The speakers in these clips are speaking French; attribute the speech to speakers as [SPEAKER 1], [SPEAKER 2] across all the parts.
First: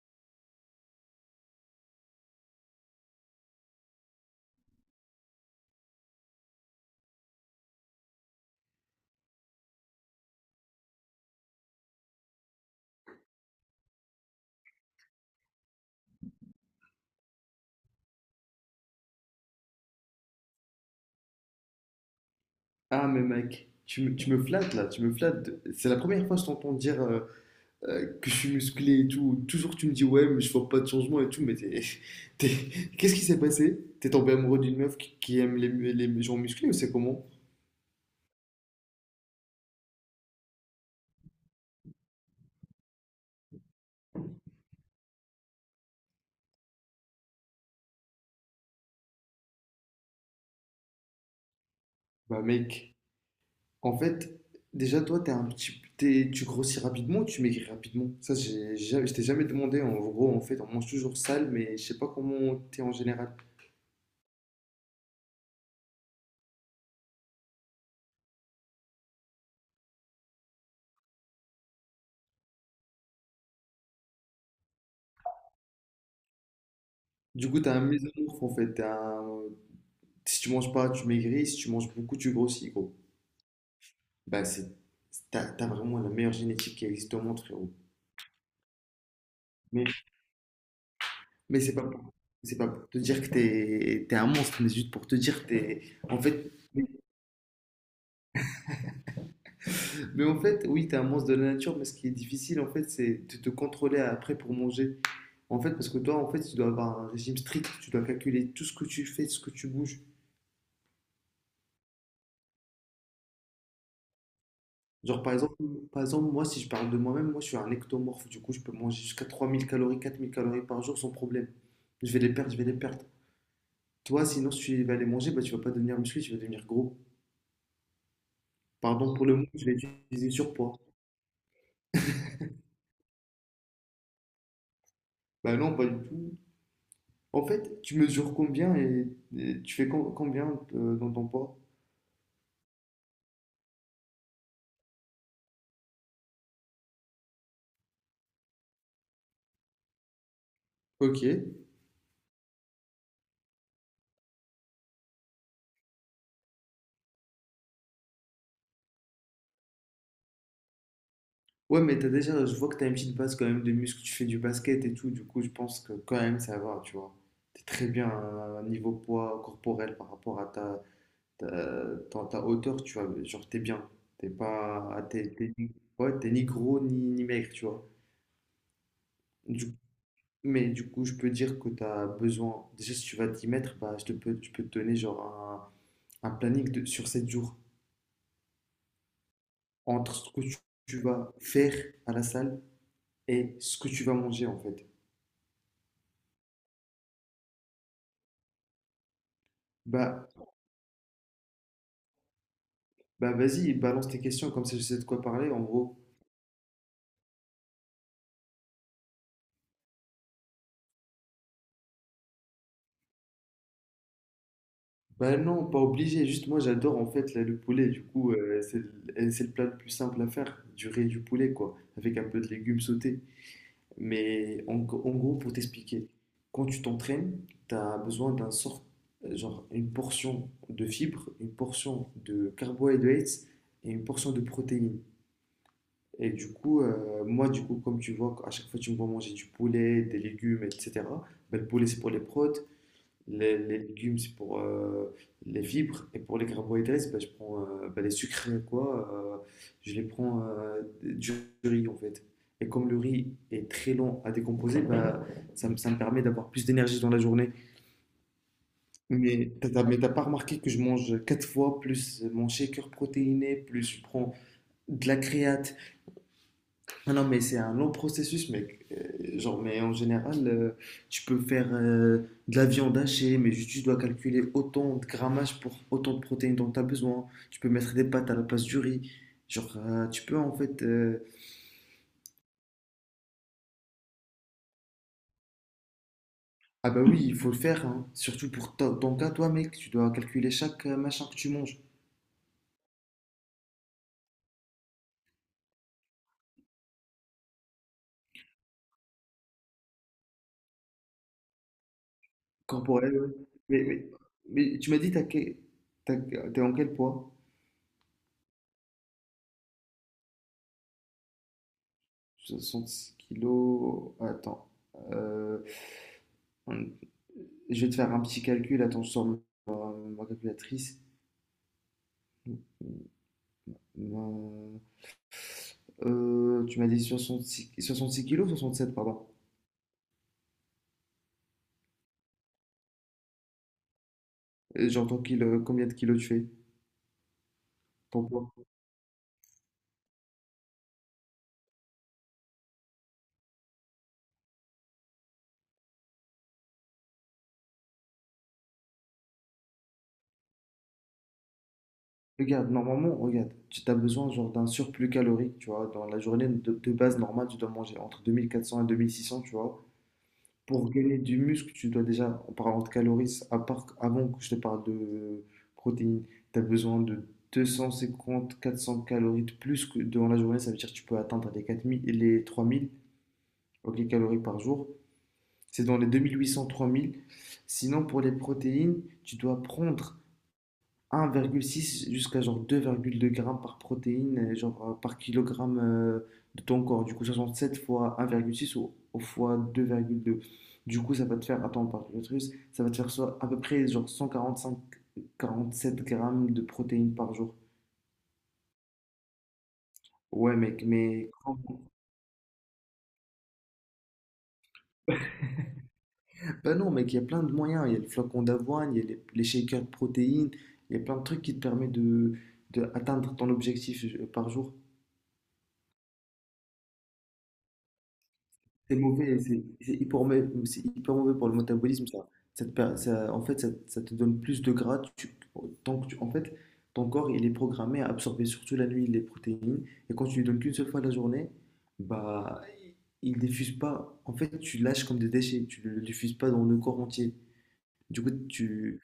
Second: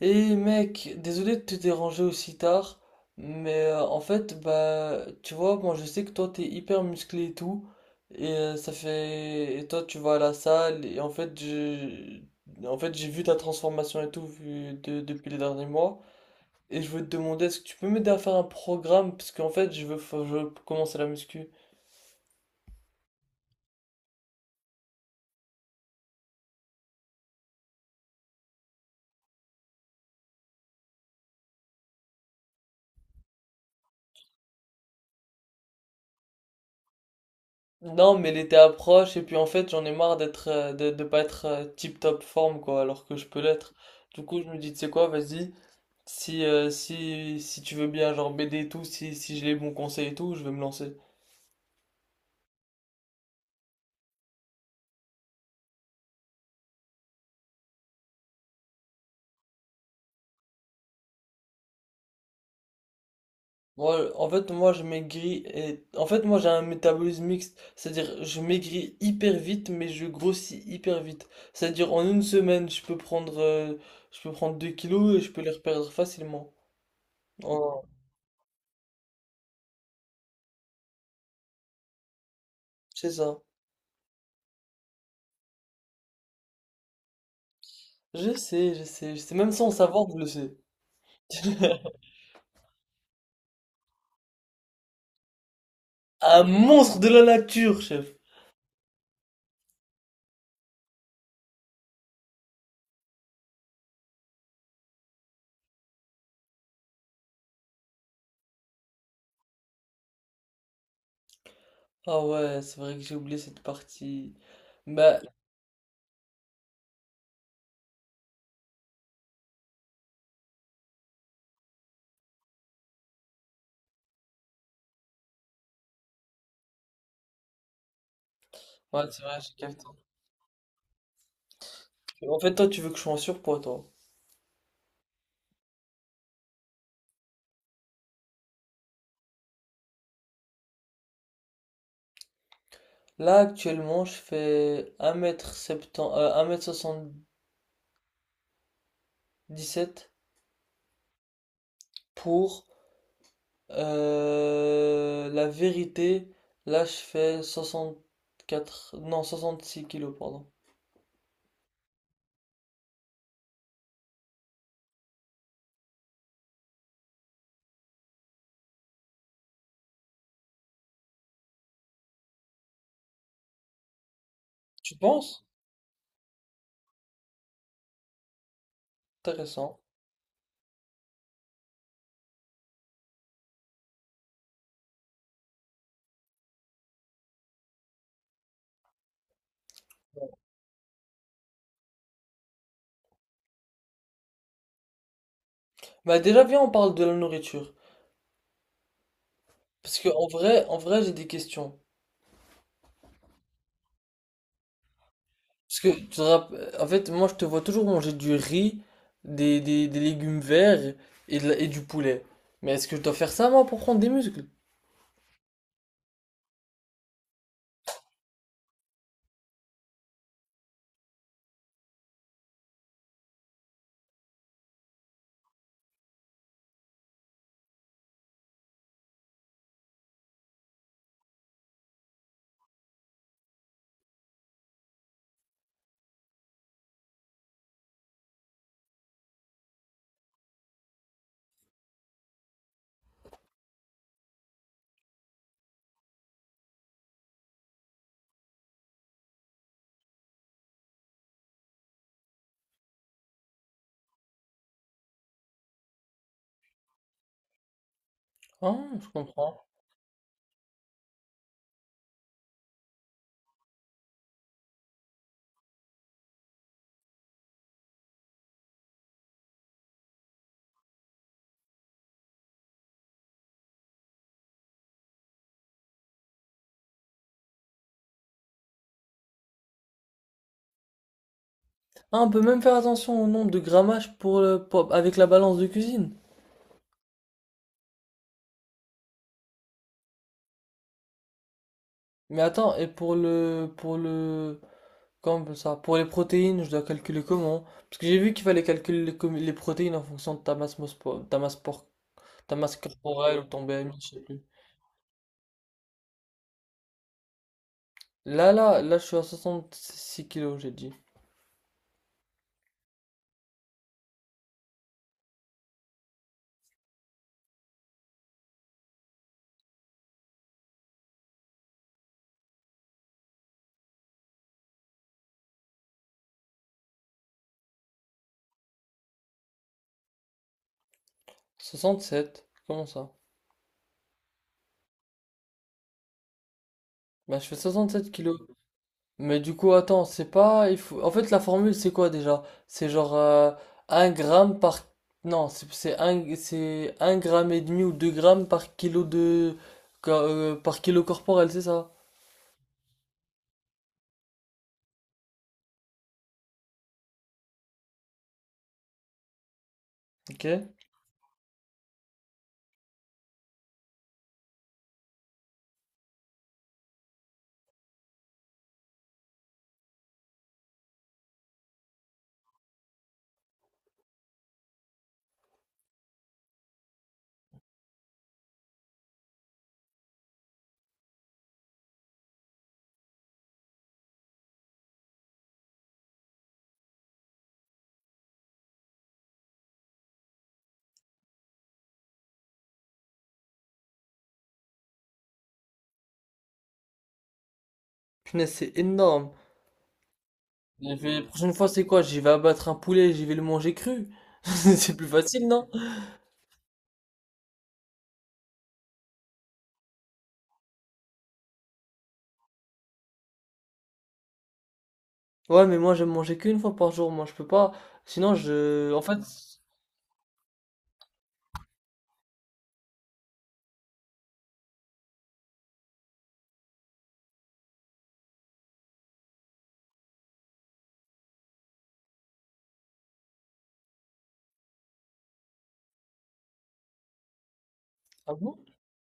[SPEAKER 1] Et mec, désolé de te déranger aussi tard, mais en fait, bah, tu vois, moi je sais que toi t'es hyper musclé et tout, et ça fait, et toi tu vas à la salle, en fait, j'ai vu ta transformation et tout depuis les derniers mois, et je veux te demander, est-ce que tu peux m'aider à faire un programme, parce qu'en fait, je veux commencer la muscu.
[SPEAKER 2] Ah, mais mec, tu me flattes là, tu me flattes. C'est la première fois que je t'entends dire que je suis musclé et tout. Toujours tu me dis ouais, mais je vois pas de changement et tout, qu'est-ce qui s'est passé? T'es tombé amoureux d'une meuf qui aime les gens musclés ou c'est comment?
[SPEAKER 1] Non, mais l'été approche, et puis en fait, j'en ai marre d'être, de pas être tip top forme, quoi, alors que je peux l'être. Du coup, je me dis, tu sais quoi, vas-y. Si tu veux bien, genre BD et tout, si j'ai les bons conseils et tout, je vais me lancer.
[SPEAKER 2] Bah mec, en fait, déjà toi t'es un petit, t'es- tu grossis rapidement, tu maigris rapidement. Ça, j'ai, jamais- je t'ai jamais demandé. En gros, en fait, on mange toujours sale, mais je sais pas comment t'es en général.
[SPEAKER 1] Moi, je maigris et... En fait, moi, j'ai un métabolisme mixte. C'est-à-dire, je maigris hyper vite, mais je grossis hyper vite. C'est-à-dire, en une semaine, je peux prendre 2 kilos et je peux les reperdre facilement.
[SPEAKER 2] Du coup, t'as
[SPEAKER 1] Oh,
[SPEAKER 2] un mésomorphe en fait, si tu manges pas, tu maigris. Si tu manges beaucoup, tu grossis, gros.
[SPEAKER 1] c'est ça.
[SPEAKER 2] Bah, c'est, t'as vraiment la meilleure génétique qui existe au monde, frérot.
[SPEAKER 1] Je sais, je sais, je sais. Même sans
[SPEAKER 2] Mais,
[SPEAKER 1] savoir, je le sais.
[SPEAKER 2] mais c'est pas pour, c'est pas pour te dire que t'es, t'es un monstre, mais juste pour te dire que t'es, en
[SPEAKER 1] Un
[SPEAKER 2] fait,
[SPEAKER 1] monstre de la nature, chef.
[SPEAKER 2] mais en fait, oui, t'es un monstre de la nature, mais ce qui est difficile, en fait, c'est de te contrôler après pour manger. En fait, parce que toi, en fait, tu dois avoir un régime strict. Tu dois calculer tout ce que tu fais, tout ce que tu bouges.
[SPEAKER 1] Ah ouais, c'est vrai que j'ai oublié cette partie. Bah,
[SPEAKER 2] Genre, par exemple, moi, si je parle de moi-même, moi, je suis un ectomorphe. Du coup, je peux manger jusqu'à 3 000 calories, 4 000 calories par jour sans problème. Je vais les perdre, je vais les perdre. Toi, sinon, si tu vas les manger, bah, tu vas pas devenir musclé, tu vas devenir gros.
[SPEAKER 1] ouais,
[SPEAKER 2] Pardon
[SPEAKER 1] c'est
[SPEAKER 2] pour le
[SPEAKER 1] vrai,
[SPEAKER 2] mot,
[SPEAKER 1] j'ai
[SPEAKER 2] je vais
[SPEAKER 1] capté.
[SPEAKER 2] utiliser surpoids.
[SPEAKER 1] En fait, toi, tu veux que je sois en surpoids, toi.
[SPEAKER 2] Bah non, pas du tout. En fait, tu mesures combien et tu fais combien dans ton poids?
[SPEAKER 1] Là, actuellement, je fais un mètre m 70 77
[SPEAKER 2] Ok.
[SPEAKER 1] pour la vérité. Là, je fais soixante quatre non, 66 kilos, pardon.
[SPEAKER 2] Ouais, mais t'as déjà, je vois que t'as une petite base quand même de muscles, tu fais du basket et tout, du coup, je pense que quand même ça va, tu vois. T'es très bien à un niveau poids corporel par rapport à ta hauteur, tu vois, genre t'es bien. T'es pas.
[SPEAKER 1] Tu
[SPEAKER 2] Ah, T'es,
[SPEAKER 1] penses?
[SPEAKER 2] t'es ni... Ouais, t'es ni gros ni, ni maigre, tu vois. Du-
[SPEAKER 1] Intéressant.
[SPEAKER 2] Mais du coup, je peux dire que t'as besoin. Déjà, si tu vas t'y mettre, bah, je peux te donner genre un planning de, sur 7 jours entre ce que tu vas faire à la salle et ce que tu vas manger en fait.
[SPEAKER 1] Bah, déjà, viens, on parle de la nourriture. Parce que,
[SPEAKER 2] Bah,
[SPEAKER 1] en vrai, j'ai des questions.
[SPEAKER 2] bah, vas-y, balance tes questions, comme ça je sais de quoi parler en
[SPEAKER 1] Parce que,
[SPEAKER 2] gros.
[SPEAKER 1] tu te rapp- En fait, moi, je te vois toujours manger du riz, des légumes verts et du poulet. Mais est-ce que je dois faire ça, moi, pour prendre des muscles?
[SPEAKER 2] Bah non, pas obligé. Juste moi, j'adore en fait là, le poulet. Du coup, c'est le plat le plus simple à faire. Du riz et du poulet, quoi. Avec un peu de légumes sautés. Mais en gros, pour t'expliquer, quand tu t'entraînes, tu as besoin d'un sort, genre une portion de fibres, une portion de carbohydrates et une portion de protéines. Et du coup, moi, du coup, comme tu vois, à chaque fois tu me vois manger du poulet, des légumes, etc. Bah, le poulet, c'est pour les prods. Les légumes, c'est pour les fibres. Et pour les carbohydrates, bah, je prends bah, les sucres, quoi. Je les prends du riz, en fait. Et comme le riz est très long à décomposer, bah, ça me permet d'avoir plus d'énergie dans la journée.
[SPEAKER 1] Ah, je
[SPEAKER 2] Mais
[SPEAKER 1] comprends.
[SPEAKER 2] mais t'as pas remarqué que je mange quatre fois plus mon shaker protéiné, plus je prends de la créate, ah non, mais c'est un long processus, mec. Genre, mais en général, tu peux faire de la viande hachée, mais juste tu dois calculer autant de grammage pour autant de protéines dont tu as besoin. Tu peux mettre des pâtes à la place du riz. Genre, tu peux en fait.
[SPEAKER 1] Ah, on peut même faire attention au nombre de grammages pour avec la balance de cuisine.
[SPEAKER 2] Ah bah oui, il faut le faire, hein. Surtout pour ton cas, toi, mec. Tu dois calculer chaque machin que tu manges.
[SPEAKER 1] Mais attends, pour le, comme ça, pour les protéines, je dois calculer comment? Parce que j'ai vu qu'il fallait calculer les protéines en fonction de ta masse, mospo- ta masse, por- ta masse
[SPEAKER 2] Corporel, ouais.
[SPEAKER 1] corporelle ou ton
[SPEAKER 2] Mais, mais,
[SPEAKER 1] BMI.
[SPEAKER 2] mais tu m'as dit, t'as- t'es en quel poids?
[SPEAKER 1] Là, là, là, je suis à 66 kilos, j'ai dit.
[SPEAKER 2] 66 kilos. Attends. Euh, Je vais te faire un petit calcul. Attends, je sors ma calculatrice. Euh, Tu m'as dit 66, 66 kilos, 67, pardon.
[SPEAKER 1] 67, comment ça?
[SPEAKER 2] J'entends kilo, combien de kilos tu fais,
[SPEAKER 1] Bah, je fais 67
[SPEAKER 2] ton
[SPEAKER 1] kilos.
[SPEAKER 2] poids.
[SPEAKER 1] Mais du coup, attends, c'est pas. Il faut... En fait, la formule, c'est quoi déjà? C'est genre 1 gramme par. Non, c'est un gramme et demi ou 2 grammes par kilo de. Par kilo corporel, c'est ça?
[SPEAKER 2] Regarde, normalement, regarde, tu as besoin genre d'un surplus calorique, tu vois. Dans la journée de base normale, tu dois manger entre 2 400 et 2 600, tu vois.
[SPEAKER 1] Ok.
[SPEAKER 2] Pour gagner du muscle, tu dois déjà, en parlant de calories, à part, avant que je te parle de protéines, tu as besoin de 250-400 calories de plus que durant la journée. Ça veut dire que tu peux atteindre les 4 000, les 3 000 ok, calories par jour. C'est dans les 2 800-3 000. Sinon, pour les protéines, tu dois prendre 1,6 jusqu'à genre 2,2 grammes par protéine, genre par kilogramme de ton corps. Du coup, 67 fois 1,6 ou fois 2,2. Du coup, ça va te faire, attends, par l'utérus, ça va te faire soit à peu près genre 145, 47 grammes de protéines par jour.
[SPEAKER 1] Punaise, c'est énorme.
[SPEAKER 2] Ouais, mec,
[SPEAKER 1] Et puis, la
[SPEAKER 2] mais.
[SPEAKER 1] prochaine fois, c'est quoi? J'y vais abattre un poulet, j'y vais le manger cru. C'est plus facile, non?
[SPEAKER 2] Bah non, mec, il y a plein de moyens. Il y a le flocon d'avoine, il y a les shakers de protéines, il y a plein de trucs qui te permettent de atteindre ton objectif par jour.
[SPEAKER 1] Ouais, mais moi, j'aime manger qu'une fois par jour. Moi, je peux pas. Sinon, je.
[SPEAKER 2] C'est
[SPEAKER 1] En fait.
[SPEAKER 2] mauvais, c'est hyper mauvais, c'est hyper mauvais pour le métabolisme, ça. En fait, ça te donne plus de gras. En fait, ton corps, il est programmé à absorber surtout la nuit les protéines. Et quand tu lui donnes qu'une seule fois la journée, bah, il diffuse pas. En fait, tu lâches comme des déchets. Tu le diffuses pas dans le corps entier. Du coup,
[SPEAKER 1] Ah bon?
[SPEAKER 2] tu,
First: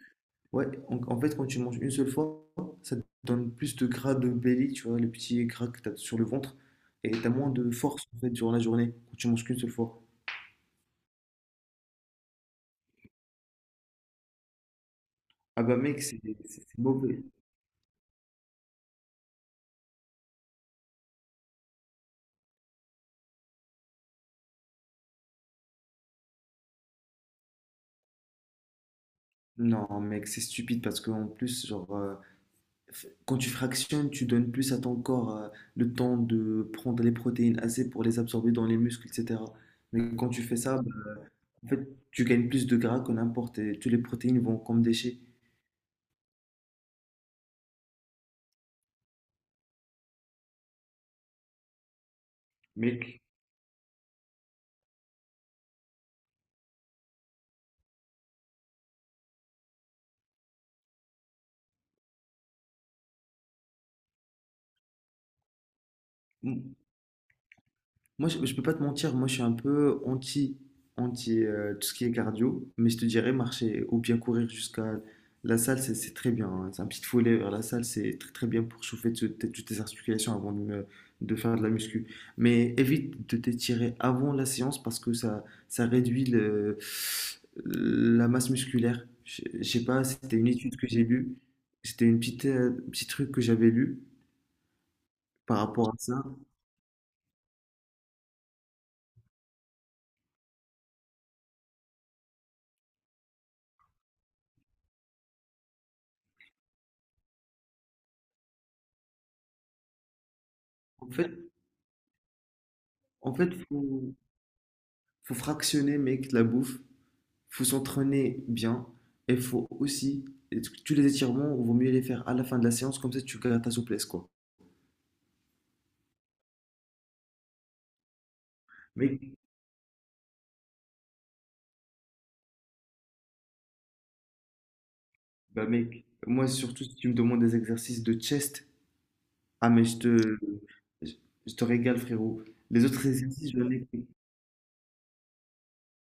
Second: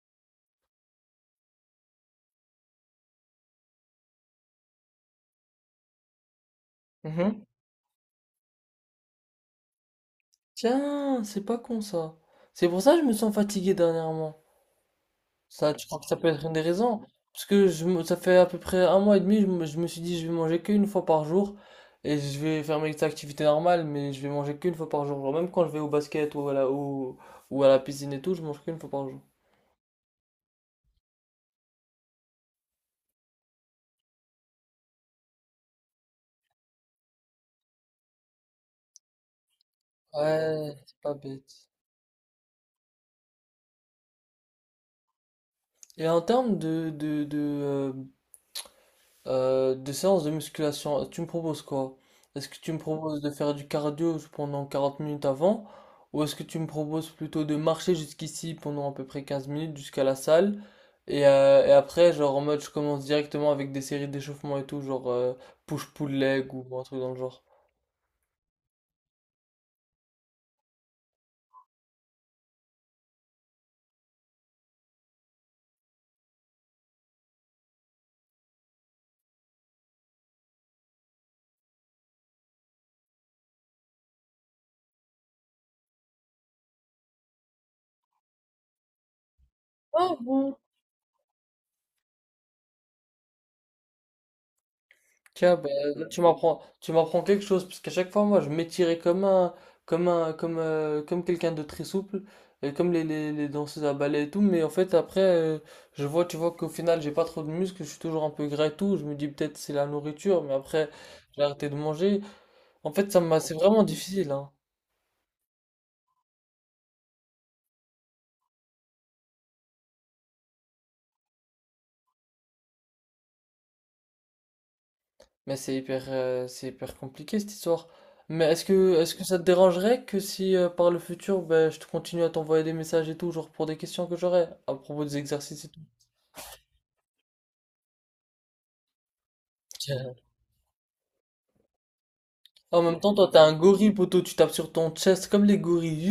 [SPEAKER 2] ouais, en fait, quand tu manges une seule fois, ça te donne plus de gras de belly, tu vois, le petit gras que tu as sur le ventre. Et tu as
[SPEAKER 1] Mhm.
[SPEAKER 2] moins de force, en fait, durant la journée, quand tu manges qu'une seule fois.
[SPEAKER 1] Tiens, c'est pas con ça. C'est pour ça que je me sens fatigué dernièrement.
[SPEAKER 2] Ah
[SPEAKER 1] Ça,
[SPEAKER 2] bah
[SPEAKER 1] tu crois
[SPEAKER 2] mec,
[SPEAKER 1] que ça peut être une des
[SPEAKER 2] c'est
[SPEAKER 1] raisons?
[SPEAKER 2] mauvais.
[SPEAKER 1] Parce que je, me- Ça fait à peu près un mois et demi, je me suis dit je vais manger qu'une fois par jour et je vais faire mes activités normales, mais je vais manger qu'une fois par jour. Genre, même quand je vais au basket ou à la piscine et tout, je mange qu'une fois par jour.
[SPEAKER 2] Non mec, c'est stupide parce qu'en plus, genre, quand tu fractionnes, tu donnes plus à ton corps le temps de prendre les protéines assez pour les absorber dans les muscles, etc. Mais quand tu fais
[SPEAKER 1] Ouais,
[SPEAKER 2] ça, bah,
[SPEAKER 1] c'est pas bête.
[SPEAKER 2] en fait, tu gagnes plus de gras que n'importe et toutes les protéines vont comme déchets.
[SPEAKER 1] Et en termes de des séances de musculation, tu me proposes quoi? Est-ce que tu me proposes
[SPEAKER 2] Mec,
[SPEAKER 1] de faire du cardio pendant 40 minutes avant? Ou est-ce que tu me proposes plutôt de marcher jusqu'ici pendant à peu près 15 minutes jusqu'à la salle? Et après, genre en mode, je commence directement avec des séries d'échauffement et tout, push-pull leg ou un truc dans le genre.
[SPEAKER 2] Moi, je peux pas te mentir, moi je suis un peu anti tout ce qui est cardio, mais je te dirais marcher ou bien courir jusqu'à la salle, c'est très bien, hein. C'est un petit foulée vers la salle, c'est très très bien pour chauffer toutes tes articulations avant de faire de la muscu. Mais évite de t'étirer avant la séance parce que ça réduit le, la masse musculaire. Je sais pas, c'était une étude que j'ai lue, c'était une petite petit truc que j'avais lu
[SPEAKER 1] Tiens,
[SPEAKER 2] par
[SPEAKER 1] bah,
[SPEAKER 2] rapport à
[SPEAKER 1] là,
[SPEAKER 2] ça.
[SPEAKER 1] tu m'apprends quelque chose, parce qu'à chaque fois, moi, je m'étirais comme quelqu'un de très souple, et comme les danseuses à ballet et tout, mais en fait, je vois, tu vois qu'au final, j'ai pas trop de muscles, je suis toujours un peu gras et tout, je me dis peut-être c'est la nourriture, mais après,
[SPEAKER 2] En fait,
[SPEAKER 1] j'ai arrêté de manger. En fait,
[SPEAKER 2] en
[SPEAKER 1] c'est
[SPEAKER 2] fait,
[SPEAKER 1] vraiment
[SPEAKER 2] faut
[SPEAKER 1] difficile, hein.
[SPEAKER 2] faut fractionner, mec, la bouffe. Faut s'entraîner bien. Et faut aussi, tous les étirements, vaut mieux les faire à la fin de la séance, comme ça tu gardes ta souplesse, quoi.
[SPEAKER 1] Mais c'est hyper compliqué, cette histoire. Mais est-ce que
[SPEAKER 2] Mec,
[SPEAKER 1] ça te dérangerait que si, par le futur, ben, je te continue à t'envoyer des messages et tout, genre pour des questions que j'aurais, à propos des exercices
[SPEAKER 2] Bah
[SPEAKER 1] et tout?
[SPEAKER 2] mec, moi surtout si tu me demandes des exercices de chest, ah mais je je te régale, frérot.
[SPEAKER 1] En
[SPEAKER 2] Les
[SPEAKER 1] même
[SPEAKER 2] autres
[SPEAKER 1] temps, toi, t'es
[SPEAKER 2] exercices,
[SPEAKER 1] un
[SPEAKER 2] je les...
[SPEAKER 1] gorille, poteau, tu tapes sur ton chest comme les gorilles.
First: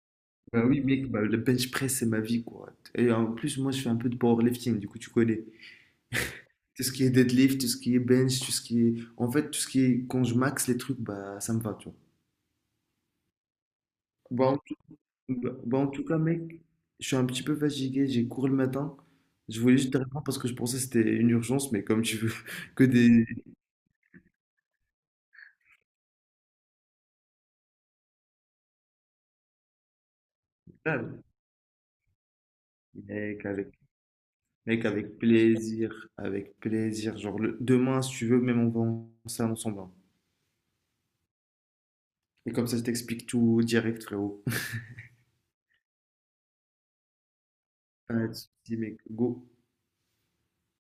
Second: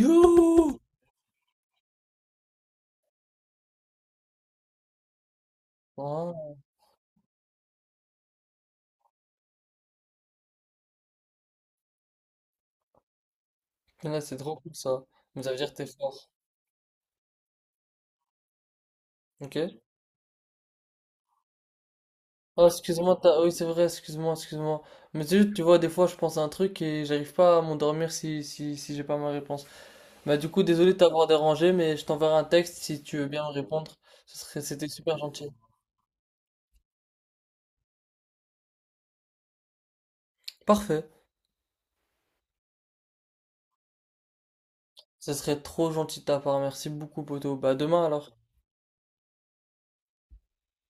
[SPEAKER 2] Bah
[SPEAKER 1] Yo!
[SPEAKER 2] oui, mec, bah, le bench press, c'est ma vie, quoi. Et en plus, moi, je fais un peu de powerlifting, du coup, tu connais.
[SPEAKER 1] Oh,
[SPEAKER 2] Tout ce qui est deadlift, tout ce qui est bench, tout ce qui est... En fait, tout ce qui est... Quand je max les trucs, bah, ça me va, tu
[SPEAKER 1] là, c'est trop
[SPEAKER 2] vois.
[SPEAKER 1] cool ça. Mais ça veut dire que t'es
[SPEAKER 2] En tout cas,
[SPEAKER 1] fort.
[SPEAKER 2] mec, je suis un petit peu fatigué, j'ai cours le matin.
[SPEAKER 1] Ok?
[SPEAKER 2] Je voulais juste te répondre parce que je pensais que c'était une urgence, mais comme tu veux
[SPEAKER 1] Oh,
[SPEAKER 2] que des...
[SPEAKER 1] oui, c'est vrai, excuse-moi, excuse-moi. Mais c'est juste, tu vois, des fois, je pense à un truc et j'arrive pas à m'endormir si j'ai pas ma réponse. Bah, du coup, désolé de
[SPEAKER 2] Ah,
[SPEAKER 1] t'avoir dérangé, mais je t'enverrai un texte si tu veux bien
[SPEAKER 2] Mec,
[SPEAKER 1] me
[SPEAKER 2] avec,
[SPEAKER 1] répondre.
[SPEAKER 2] mec,
[SPEAKER 1] C'était super
[SPEAKER 2] avec
[SPEAKER 1] gentil.
[SPEAKER 2] plaisir, avec plaisir. Genre, demain, si tu veux, même on va en salle ensemble, hein.
[SPEAKER 1] Parfait.
[SPEAKER 2] Et comme ça, je t'explique tout direct, frérot.
[SPEAKER 1] Ce serait trop gentil de ta part. Merci beaucoup, poteau. Bah, à demain
[SPEAKER 2] Pas
[SPEAKER 1] alors.
[SPEAKER 2] de soucis, mec, go.